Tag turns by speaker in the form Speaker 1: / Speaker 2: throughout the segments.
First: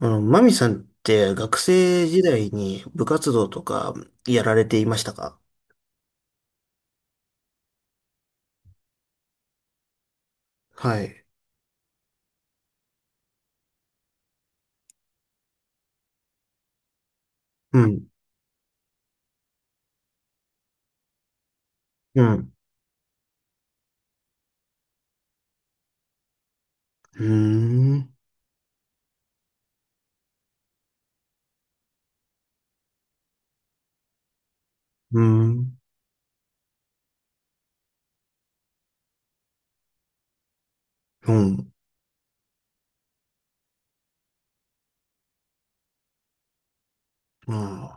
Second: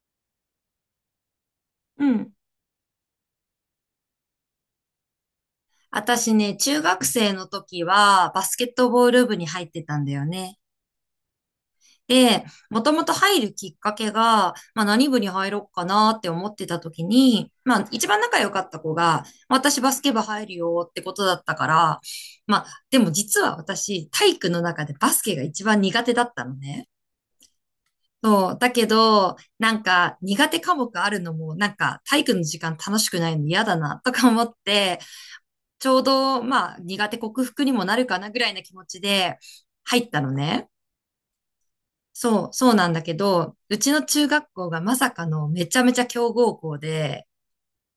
Speaker 1: マミさんって学
Speaker 2: う
Speaker 1: 生時
Speaker 2: ん。
Speaker 1: 代に部活動とかやられていましたか？
Speaker 2: 私ね、中学生の時はバスケットボール部に入ってたんだよね。
Speaker 1: はい。
Speaker 2: で、もともと入るきっかけが、まあ何部に入ろうかなって思ってた時に、ま
Speaker 1: う
Speaker 2: あ
Speaker 1: ん。
Speaker 2: 一番仲良かった子が、私バスケ部入るよってことだったから、
Speaker 1: うん。
Speaker 2: まあでも実は私体育の中でバスケが一番苦手だったのね。
Speaker 1: うーん。
Speaker 2: そう。だけど、なんか苦手科目あるのも、なんか体育の時間楽しくないの嫌だなとか思って、
Speaker 1: うーん。
Speaker 2: ちょうど、まあ、苦手克服にもなるかなぐらいな気持ちで入ったのね。
Speaker 1: うん。
Speaker 2: そう、そうなんだけど、うちの中学校がまさかのめちゃめちゃ強豪校で、
Speaker 1: うん。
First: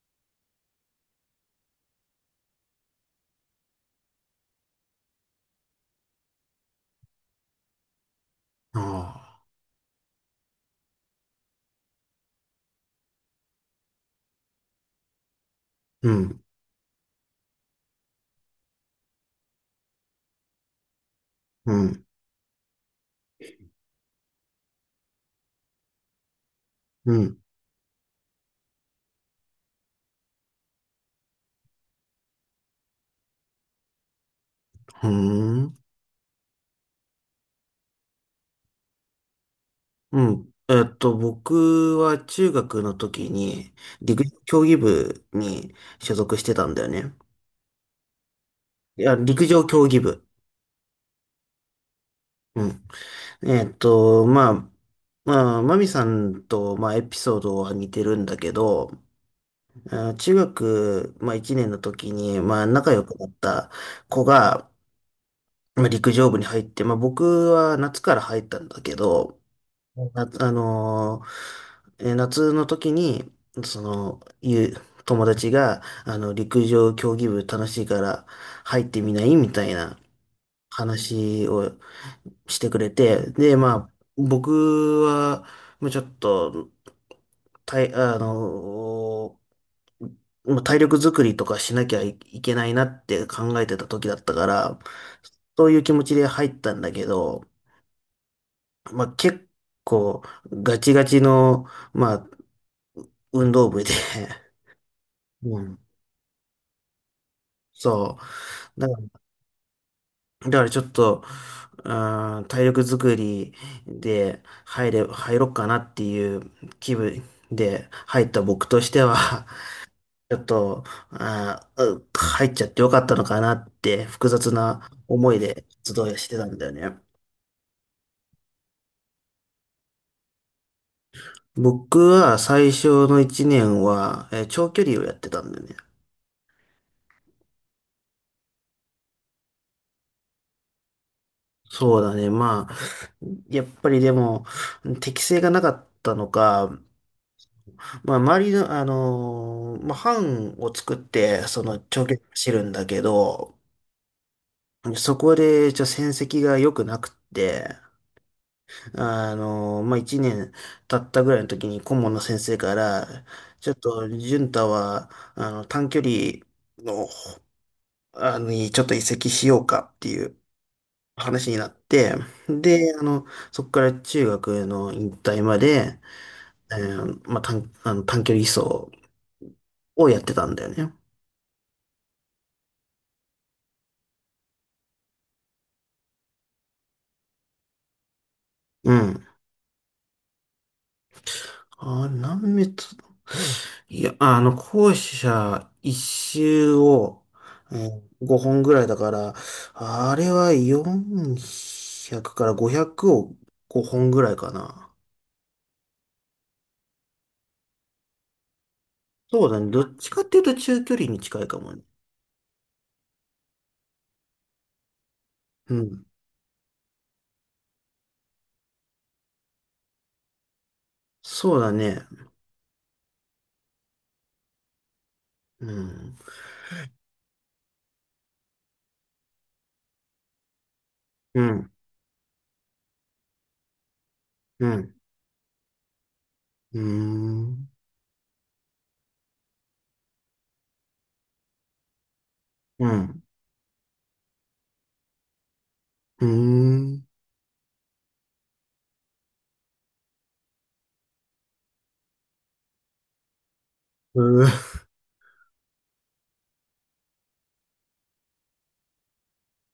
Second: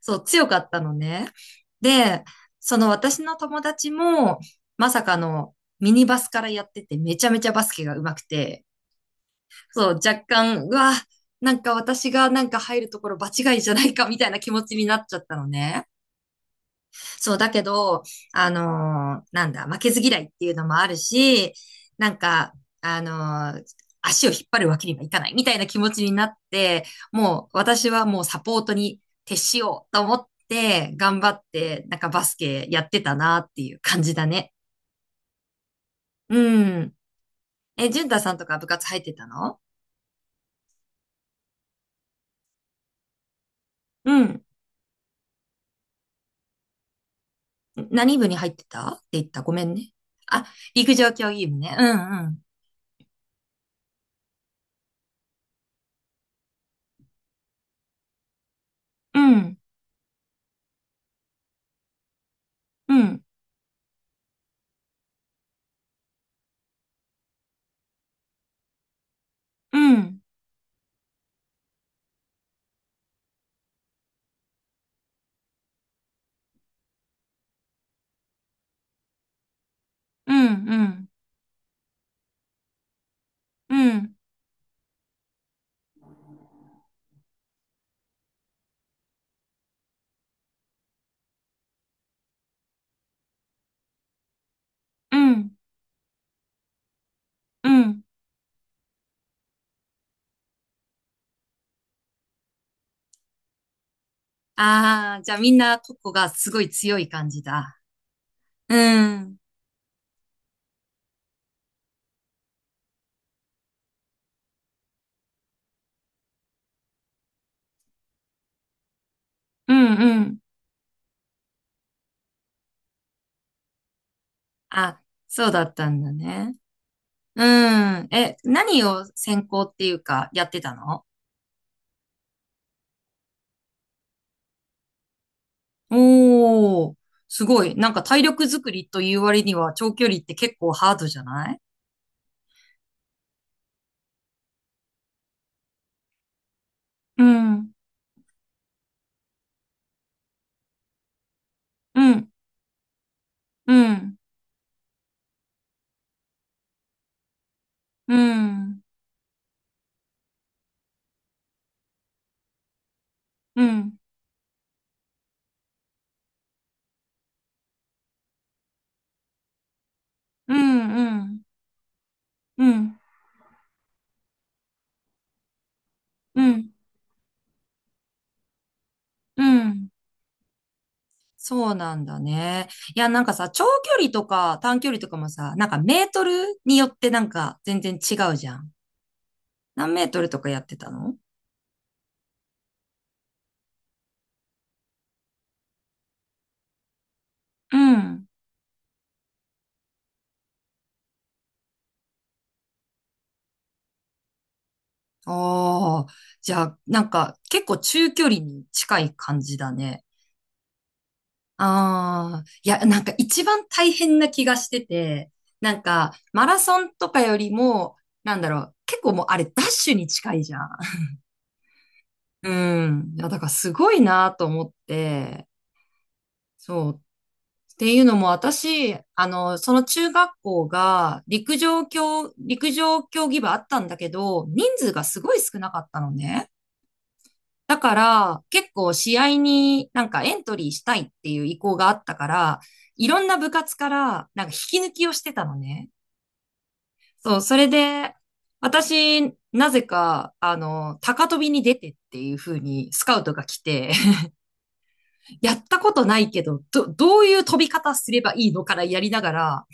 Speaker 2: そう、強かったのね。で、その私の友達も、まさかのミニバスからやってて、めちゃめちゃバスケが上手くて、
Speaker 1: あ
Speaker 2: そう、若干、うわ、なんか私がなんか入るところ場違いじゃないかみたいな気持ちになっちゃったのね。
Speaker 1: ーうん。
Speaker 2: そう、だけど、あのーなんだ、負けず嫌いっていうのもあるし、
Speaker 1: うん。
Speaker 2: なんか、あのー足を引っ張るわけにはいかないみたいな気持ちになって、
Speaker 1: うん。
Speaker 2: もう私はもうサポートに徹しようと思って頑張って、なんかバスケやってたなっていう感じだね。
Speaker 1: うん。
Speaker 2: うん。え、淳太さんとか部活入ってたの？
Speaker 1: うん。僕は中学の時に
Speaker 2: う
Speaker 1: 陸上
Speaker 2: ん。
Speaker 1: 競技部に所属してたんだよね。
Speaker 2: 何部に入ってたっ
Speaker 1: い
Speaker 2: て
Speaker 1: や、
Speaker 2: 言った？
Speaker 1: 陸
Speaker 2: ごめ
Speaker 1: 上
Speaker 2: ん
Speaker 1: 競
Speaker 2: ね。
Speaker 1: 技部。
Speaker 2: あ、陸上競技部ね。うんうん。
Speaker 1: うん。えっと、まあ、まあ、マミさんと、まあ、エピソードは似てるんだけど、
Speaker 2: うん。
Speaker 1: 中学、まあ、1年の時に、まあ、仲
Speaker 2: う
Speaker 1: 良く
Speaker 2: ん。
Speaker 1: なった子が、まあ、陸上部に入って、まあ、僕は夏から入ったんだけど、
Speaker 2: うん。
Speaker 1: な、あのーえー夏の時に、その、いう友達が、陸上競技部楽しいから入ってみないみたいな
Speaker 2: うん。うん。
Speaker 1: 話をしてくれて、で、
Speaker 2: う
Speaker 1: まあ、
Speaker 2: ん。
Speaker 1: 僕は、まあ、ちょっと、たい、あのもう体力作りとかしなきゃいいけないなって考えてた時だったから、
Speaker 2: うん、
Speaker 1: そういう気持ちで入ったんだけど、
Speaker 2: うん、
Speaker 1: まあ結構ガチガチの、まあ、運動部で
Speaker 2: ああ、じゃあ みん
Speaker 1: う
Speaker 2: な
Speaker 1: ん、
Speaker 2: 個々がすごい強い感じ だ。
Speaker 1: そう。だ
Speaker 2: う
Speaker 1: か
Speaker 2: ん。
Speaker 1: ら、だからちょっと、うーん、体力作りで入ろっかなっていう気分で入った僕としては、
Speaker 2: うん、う
Speaker 1: ちょ
Speaker 2: ん。
Speaker 1: っと、入っちゃってよかったのかなって複雑な
Speaker 2: あ、
Speaker 1: 思い
Speaker 2: そうだ
Speaker 1: で
Speaker 2: った
Speaker 1: 活
Speaker 2: んだ
Speaker 1: 動してた
Speaker 2: ね。
Speaker 1: んだよね。
Speaker 2: うん。え、何を専攻っていうかやってたの？
Speaker 1: 僕は最初の1年は、長距離をやってたんだよね。
Speaker 2: おー、すごい。なんか体力作りという割には長距離って結構ハードじゃない？
Speaker 1: そうだね。まあ、やっぱりでも、適性がなかったのか、
Speaker 2: うん、
Speaker 1: まあ、周りの、まあ、班を作って、その
Speaker 2: う
Speaker 1: 長距離
Speaker 2: ん、
Speaker 1: 走るんだけど、
Speaker 2: うん、
Speaker 1: そこで、戦績が良くなくって、
Speaker 2: うん、
Speaker 1: まあ、一年経ったぐらいの時に顧問の先生から、
Speaker 2: う
Speaker 1: ち
Speaker 2: ん、
Speaker 1: ょ
Speaker 2: う
Speaker 1: っ
Speaker 2: ん、
Speaker 1: と、潤太は、短距離の、あの、にちょっと移籍しようかっていう
Speaker 2: うん、うん、
Speaker 1: 話になって、
Speaker 2: う
Speaker 1: で、
Speaker 2: ん、
Speaker 1: そこから中学の引退まで、
Speaker 2: うん。
Speaker 1: まあ、短、あの、短距離走
Speaker 2: うん、
Speaker 1: をやってたんだよね。
Speaker 2: そうなんだね。いや、なんかさ、長距離とか短距離とかもさ、なんかメートルによってなんか全然違うじゃん。
Speaker 1: うん。
Speaker 2: 何メートルとかやってたの？
Speaker 1: あれ、何メートル？いや、校舎一周を、
Speaker 2: う
Speaker 1: うん、
Speaker 2: ん。
Speaker 1: 5本ぐらいだから、あれは400から500を5本ぐらいかな。
Speaker 2: ああ、じゃあ、なんか結構中距離に近い感
Speaker 1: そうだ
Speaker 2: じだ
Speaker 1: ね。どっ
Speaker 2: ね。
Speaker 1: ちかっていうと中距離に近いかもね。
Speaker 2: ああ、いや、なんか一番大変な気がしてて、
Speaker 1: う
Speaker 2: なん
Speaker 1: ん。
Speaker 2: かマラソンとかよりも、なんだろう、結構もうあれダッシュに近いじゃん。
Speaker 1: そうだね。
Speaker 2: うん。いや、だからすごいなと思って、
Speaker 1: うん。
Speaker 2: そう。っていうのも私、あの、その中学校が
Speaker 1: うん。
Speaker 2: 陸上競技部あったんだけど、
Speaker 1: う
Speaker 2: 人数
Speaker 1: ん。
Speaker 2: がすごい少なかったのね。
Speaker 1: うーん。
Speaker 2: だから結構試合になんかエントリーしたいっていう意向があったから、
Speaker 1: う
Speaker 2: いろ
Speaker 1: ん。
Speaker 2: んな部活からなんか引き抜きをしてたのね。
Speaker 1: うーん。
Speaker 2: そう、それで私、なぜか、あの、高跳びに出てっていう風にスカウトが来て、
Speaker 1: う
Speaker 2: やったことないけど、どういう飛び方すればいいのからやりながら、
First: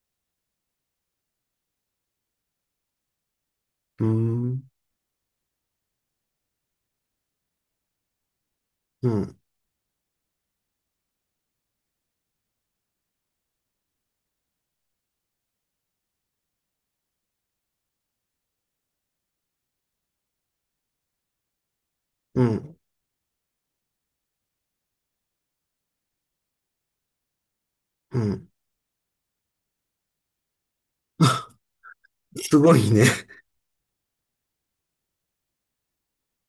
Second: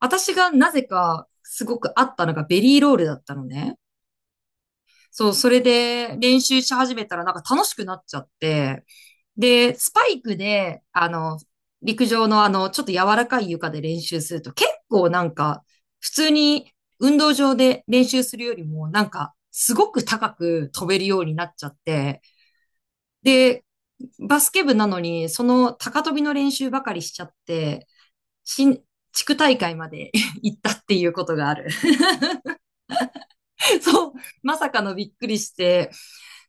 Speaker 2: 私がなぜかすごく合ったのがベリーロールだったのね。
Speaker 1: ーん。
Speaker 2: そう、それで練習し始めたらなんか楽しくなっちゃって、
Speaker 1: うん。
Speaker 2: で、スパイクで、あの、陸上のあの、ちょっと柔らかい床で練習すると結構なんか、普通に運動場で練習するよりもなんか、すごく高く飛べるようになっちゃって、
Speaker 1: うん。
Speaker 2: で、バスケ部なのに、その高跳びの練習ばかりしちゃって、
Speaker 1: うん。
Speaker 2: 新、地区大会まで 行ったっていうことがある。
Speaker 1: すごいね。
Speaker 2: そう、まさかのびっくりして、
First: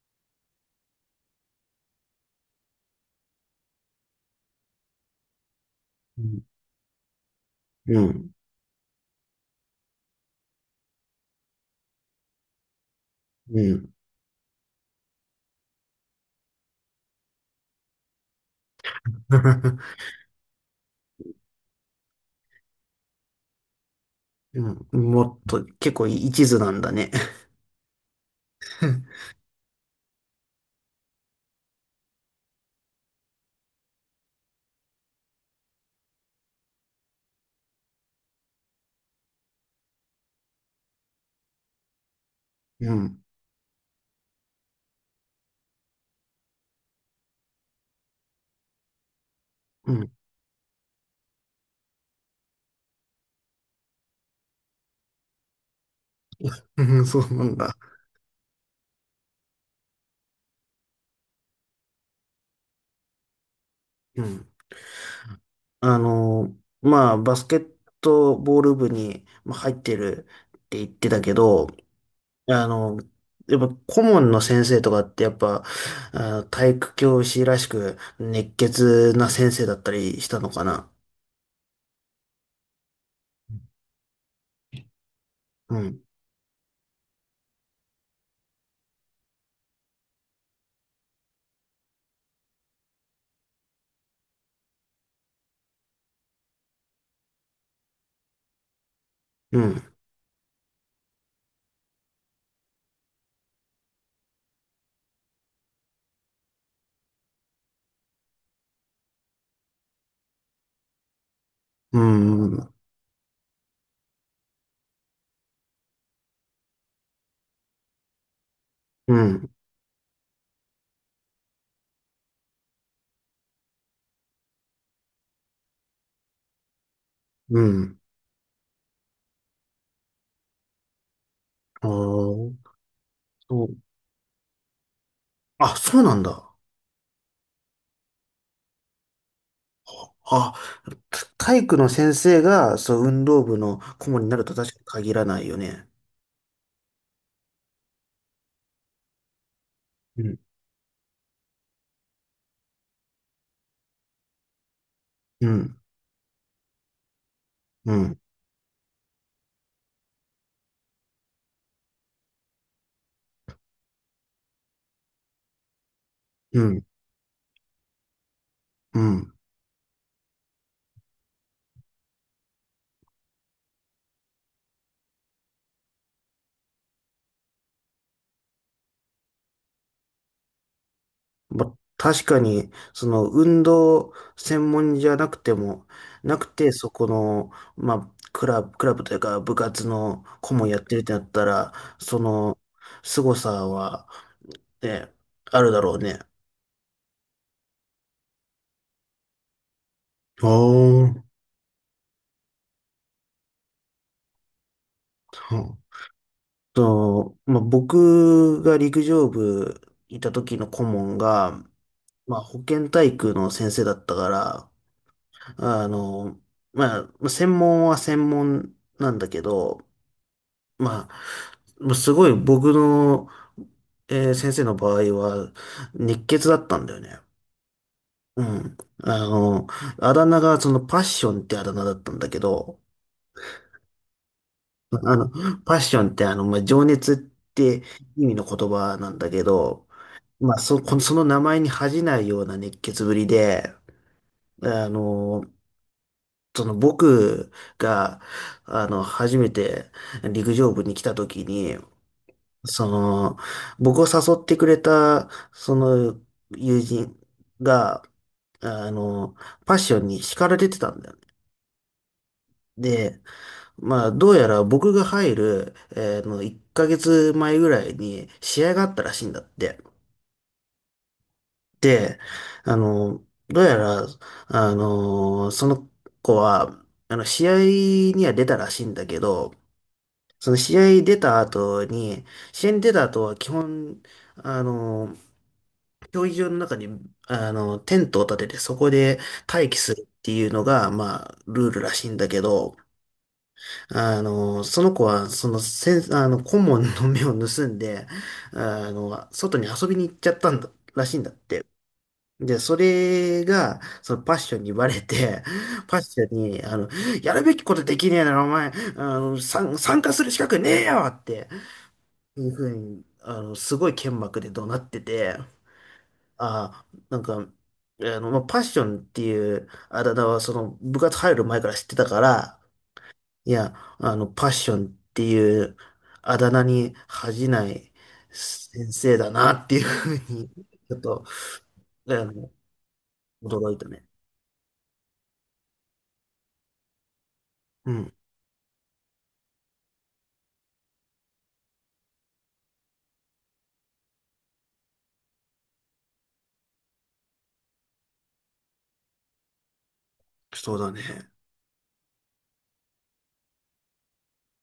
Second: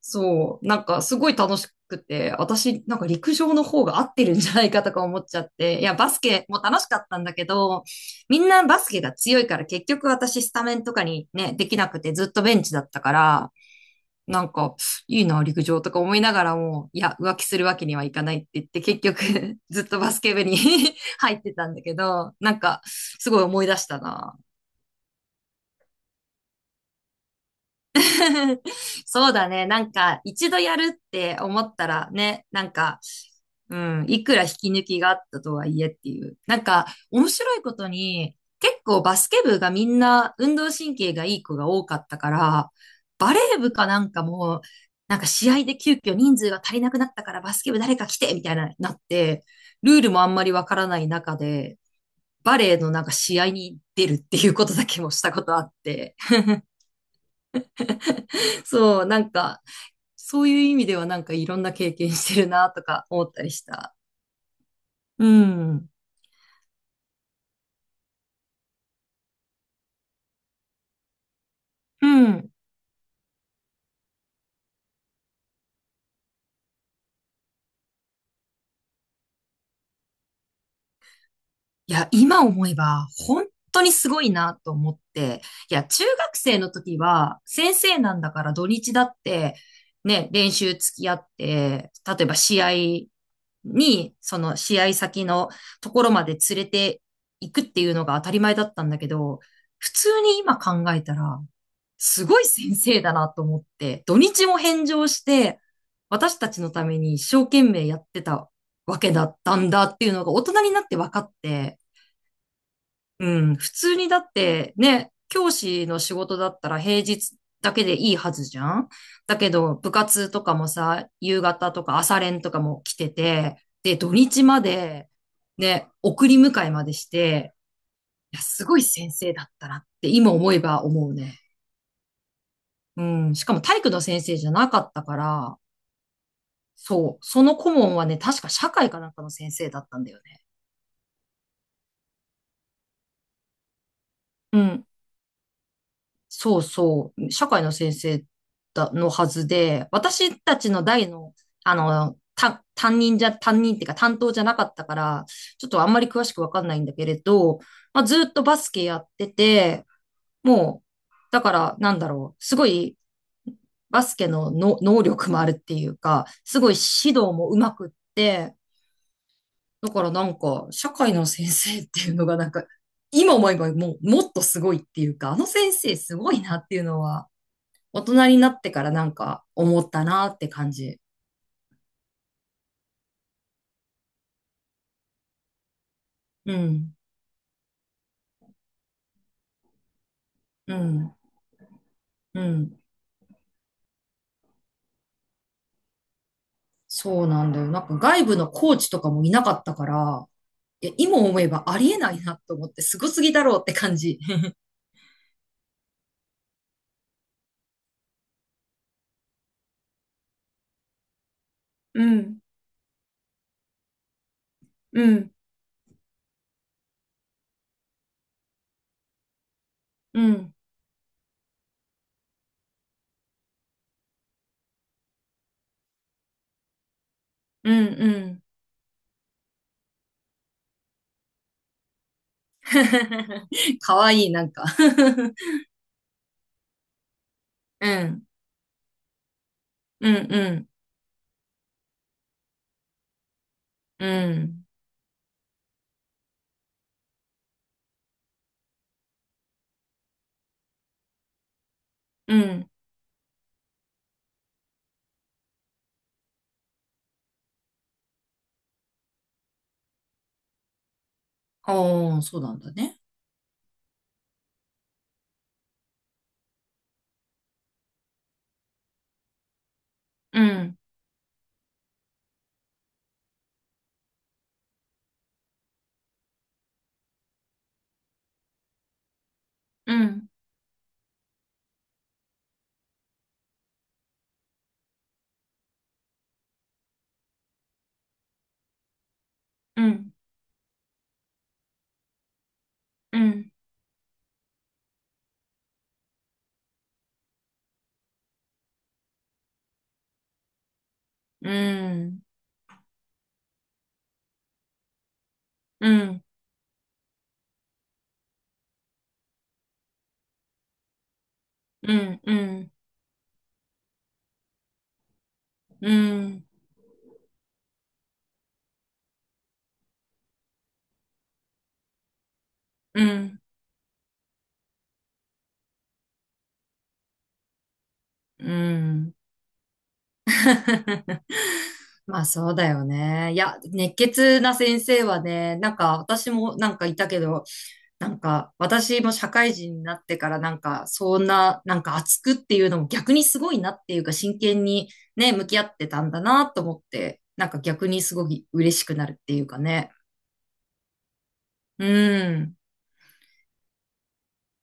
Speaker 2: そう、なんかすごい楽しくて、私なんか陸上の方が合ってるんじゃないかとか思っちゃって、いや、バス
Speaker 1: うん。
Speaker 2: ケも楽しかったんだけど、
Speaker 1: うん。
Speaker 2: みんなバスケが強いから結局私スタメンとかにね、できなくてずっとベンチだったから、
Speaker 1: うん。
Speaker 2: なんか、いいな、陸上とか思いながらも、いや、浮気するわけにはいかないって言って、結局 ずっとバスケ部に 入ってたんだけど、なんか、すごい思い出したな。
Speaker 1: うん、もっと、結構一途なんだね。うん、
Speaker 2: そうだね。なんか、一度やるって思ったらね、なんか、うん、いくら引き抜きがあったとはいえっていう。なんか、面白いことに、結構バスケ部がみんな運動神経がいい子が多かったから、バレー部かなんかも、なんか試合で急遽人数が足りなくなったからバスケ部誰か来てみたいな、なって、
Speaker 1: う
Speaker 2: ルー
Speaker 1: ん、
Speaker 2: ルもあんまりわからない中で、バレーのなんか試合に出るっていうことだけもしたことあって、
Speaker 1: うん、そうなんだ。
Speaker 2: そう、なんか、そういう意味ではなんかいろんな経験してるなとか思ったりした。
Speaker 1: うん。
Speaker 2: うん。
Speaker 1: あの、まあ、バスケットボール部にまあ入ってるって言ってたけど、
Speaker 2: うん。
Speaker 1: あの、やっぱ顧問の先生とかってやっぱ、あ、体育教師らしく熱血な先生だったりしたのかな？
Speaker 2: いや、今思えば本当にすごいなと思って。い
Speaker 1: う
Speaker 2: や、
Speaker 1: ん、
Speaker 2: 中学生の時は先生なんだから土日だってね、練習付き合って、例えば試合に、その試合先のところまで連れて行くっていうのが当たり前だったんだけど、
Speaker 1: うん、
Speaker 2: 普通に今考えたら、すごい先生だなと思って、土日も返上して、私たちのために一生懸命やってたわけだったんだっていうのが大人になって分かって、
Speaker 1: うん、
Speaker 2: うん、普通にだってね、教師の仕事だったら平日だけでいいはずじゃん。
Speaker 1: う
Speaker 2: だけ
Speaker 1: ん、
Speaker 2: ど部活とかもさ、夕方とか朝練とかも来てて、で、土日までね、送り迎えまでして、
Speaker 1: うん。
Speaker 2: いや、すごい先生だったなって今思えば思うね。
Speaker 1: ああ、
Speaker 2: うん、しかも
Speaker 1: そう。
Speaker 2: 体育の先生じゃなかったから、
Speaker 1: あ、そうなんだ。
Speaker 2: そう、その顧問はね、確か社会かなんかの先生だったんだよね。
Speaker 1: あ、体育の先生が、そう、運動部の顧問になると
Speaker 2: う
Speaker 1: 確かに
Speaker 2: ん、
Speaker 1: 限らないよね。
Speaker 2: そうそう、社会の先生だのはずで、
Speaker 1: うん、
Speaker 2: 私たちの代の、あの、た担任じゃ、担任っていうか担当じゃなかったから、
Speaker 1: う
Speaker 2: ちょっ
Speaker 1: ん、
Speaker 2: とあんまり詳しくわかんないんだけれど、
Speaker 1: う
Speaker 2: まあ、
Speaker 1: ん、
Speaker 2: ずっとバスケやってて、もう、だから、なんだろう、すごいバスケの能力もあるっていうか、
Speaker 1: う
Speaker 2: すごい
Speaker 1: ん、
Speaker 2: 指導もうまくって、
Speaker 1: うん。
Speaker 2: だからなんか、社会の先生っていうのがなんか、今思えばもう、もっとすごいっていうか、あの先生すごいなっていうのは、大人になってからなんか思ったなって感じ。
Speaker 1: ま、確かに、その、運動専門じゃなくても、なく
Speaker 2: う
Speaker 1: て、そ
Speaker 2: ん、
Speaker 1: この、まあ、クラブというか、部活の顧問
Speaker 2: う
Speaker 1: やってるって
Speaker 2: ん、
Speaker 1: なったら、そ
Speaker 2: う
Speaker 1: の、
Speaker 2: ん。
Speaker 1: 凄さは、ね、あるだろうね。
Speaker 2: そうなんだよ。なんか外部のコーチとかもいなかったから、
Speaker 1: お
Speaker 2: いや、今
Speaker 1: ー。
Speaker 2: 思えばありえないなと思って、すごすぎだろうって感じ。
Speaker 1: うんまあ、僕が陸上部いた時の顧問が、
Speaker 2: う
Speaker 1: まあ、
Speaker 2: ん、
Speaker 1: 保健体育の先生だったから、
Speaker 2: うん、
Speaker 1: あの、まあ専門は専門なんだけど、
Speaker 2: うん、
Speaker 1: まあ、まあすごい僕の、先生の場合は、熱血だったんだよね。
Speaker 2: うん、う
Speaker 1: う
Speaker 2: ん。
Speaker 1: ん。あの、あだ名がそのパッションってあだ名だったんだけど、
Speaker 2: かわいい、なんか
Speaker 1: あの、パッションってまあ、情熱っ て
Speaker 2: うん、
Speaker 1: 意味の言葉なんだけど、
Speaker 2: うん、う
Speaker 1: まあ、
Speaker 2: ん、
Speaker 1: その名前に恥じないような熱血ぶりで、
Speaker 2: うん、
Speaker 1: あの、その僕が、初めて陸上部に来た時に、
Speaker 2: うん。
Speaker 1: その、僕を誘ってくれた、その、友人が、あの、パッションに叱られてたんだよね。
Speaker 2: ああ、そうなんだね。
Speaker 1: で、まあ、どうやら僕が入る、えーの、1ヶ月前ぐらいに試合があったらしいんだって。
Speaker 2: うん、
Speaker 1: で、あの、どうやら、その子は、試合には出たらしいんだけど、
Speaker 2: うん、
Speaker 1: その試合に出た後に、試合に出た後は基本、あの、競技場の中に、テントを立ててそこで待機
Speaker 2: う
Speaker 1: するっ
Speaker 2: ん、
Speaker 1: ていうのが、まあ、ルールらしいんだけど、
Speaker 2: うん、
Speaker 1: その子は、その、せん、あの、顧問の目を盗んで、外に遊びに行っちゃったんだ、らしいんだっ
Speaker 2: う
Speaker 1: て。
Speaker 2: ん、
Speaker 1: で、それが、そのパッションにバレて、
Speaker 2: う
Speaker 1: パッ
Speaker 2: ん、う
Speaker 1: シ
Speaker 2: ん、
Speaker 1: ョンに、やるべきことできねえなら、お前、参加する資格ねえよって
Speaker 2: う
Speaker 1: いうふ
Speaker 2: ん、
Speaker 1: うに、すごい剣幕で怒鳴ってて、
Speaker 2: うん。
Speaker 1: ああ、なんか、まあ、パッションっていうあだ名は、その、部活入る前から知ってたから、
Speaker 2: うん、
Speaker 1: いや、パッションっていうあだ名に恥じない
Speaker 2: う
Speaker 1: 先
Speaker 2: ん。
Speaker 1: 生だなっていうふうに、ちょっ と、あ
Speaker 2: まあ
Speaker 1: の、
Speaker 2: そうだよね。いや、
Speaker 1: 驚いた
Speaker 2: 熱
Speaker 1: ね。
Speaker 2: 血な先生はね、なんか私もなんかいたけど、
Speaker 1: う
Speaker 2: な
Speaker 1: ん、
Speaker 2: んか私も社会人になってからなんかそんな、なんか熱くっていうのも逆にすごいなっていうか真剣にね、向き合ってたんだなと思って、なんか逆にすごい嬉しくなるっていうかね。
Speaker 1: そうだね。
Speaker 2: うん。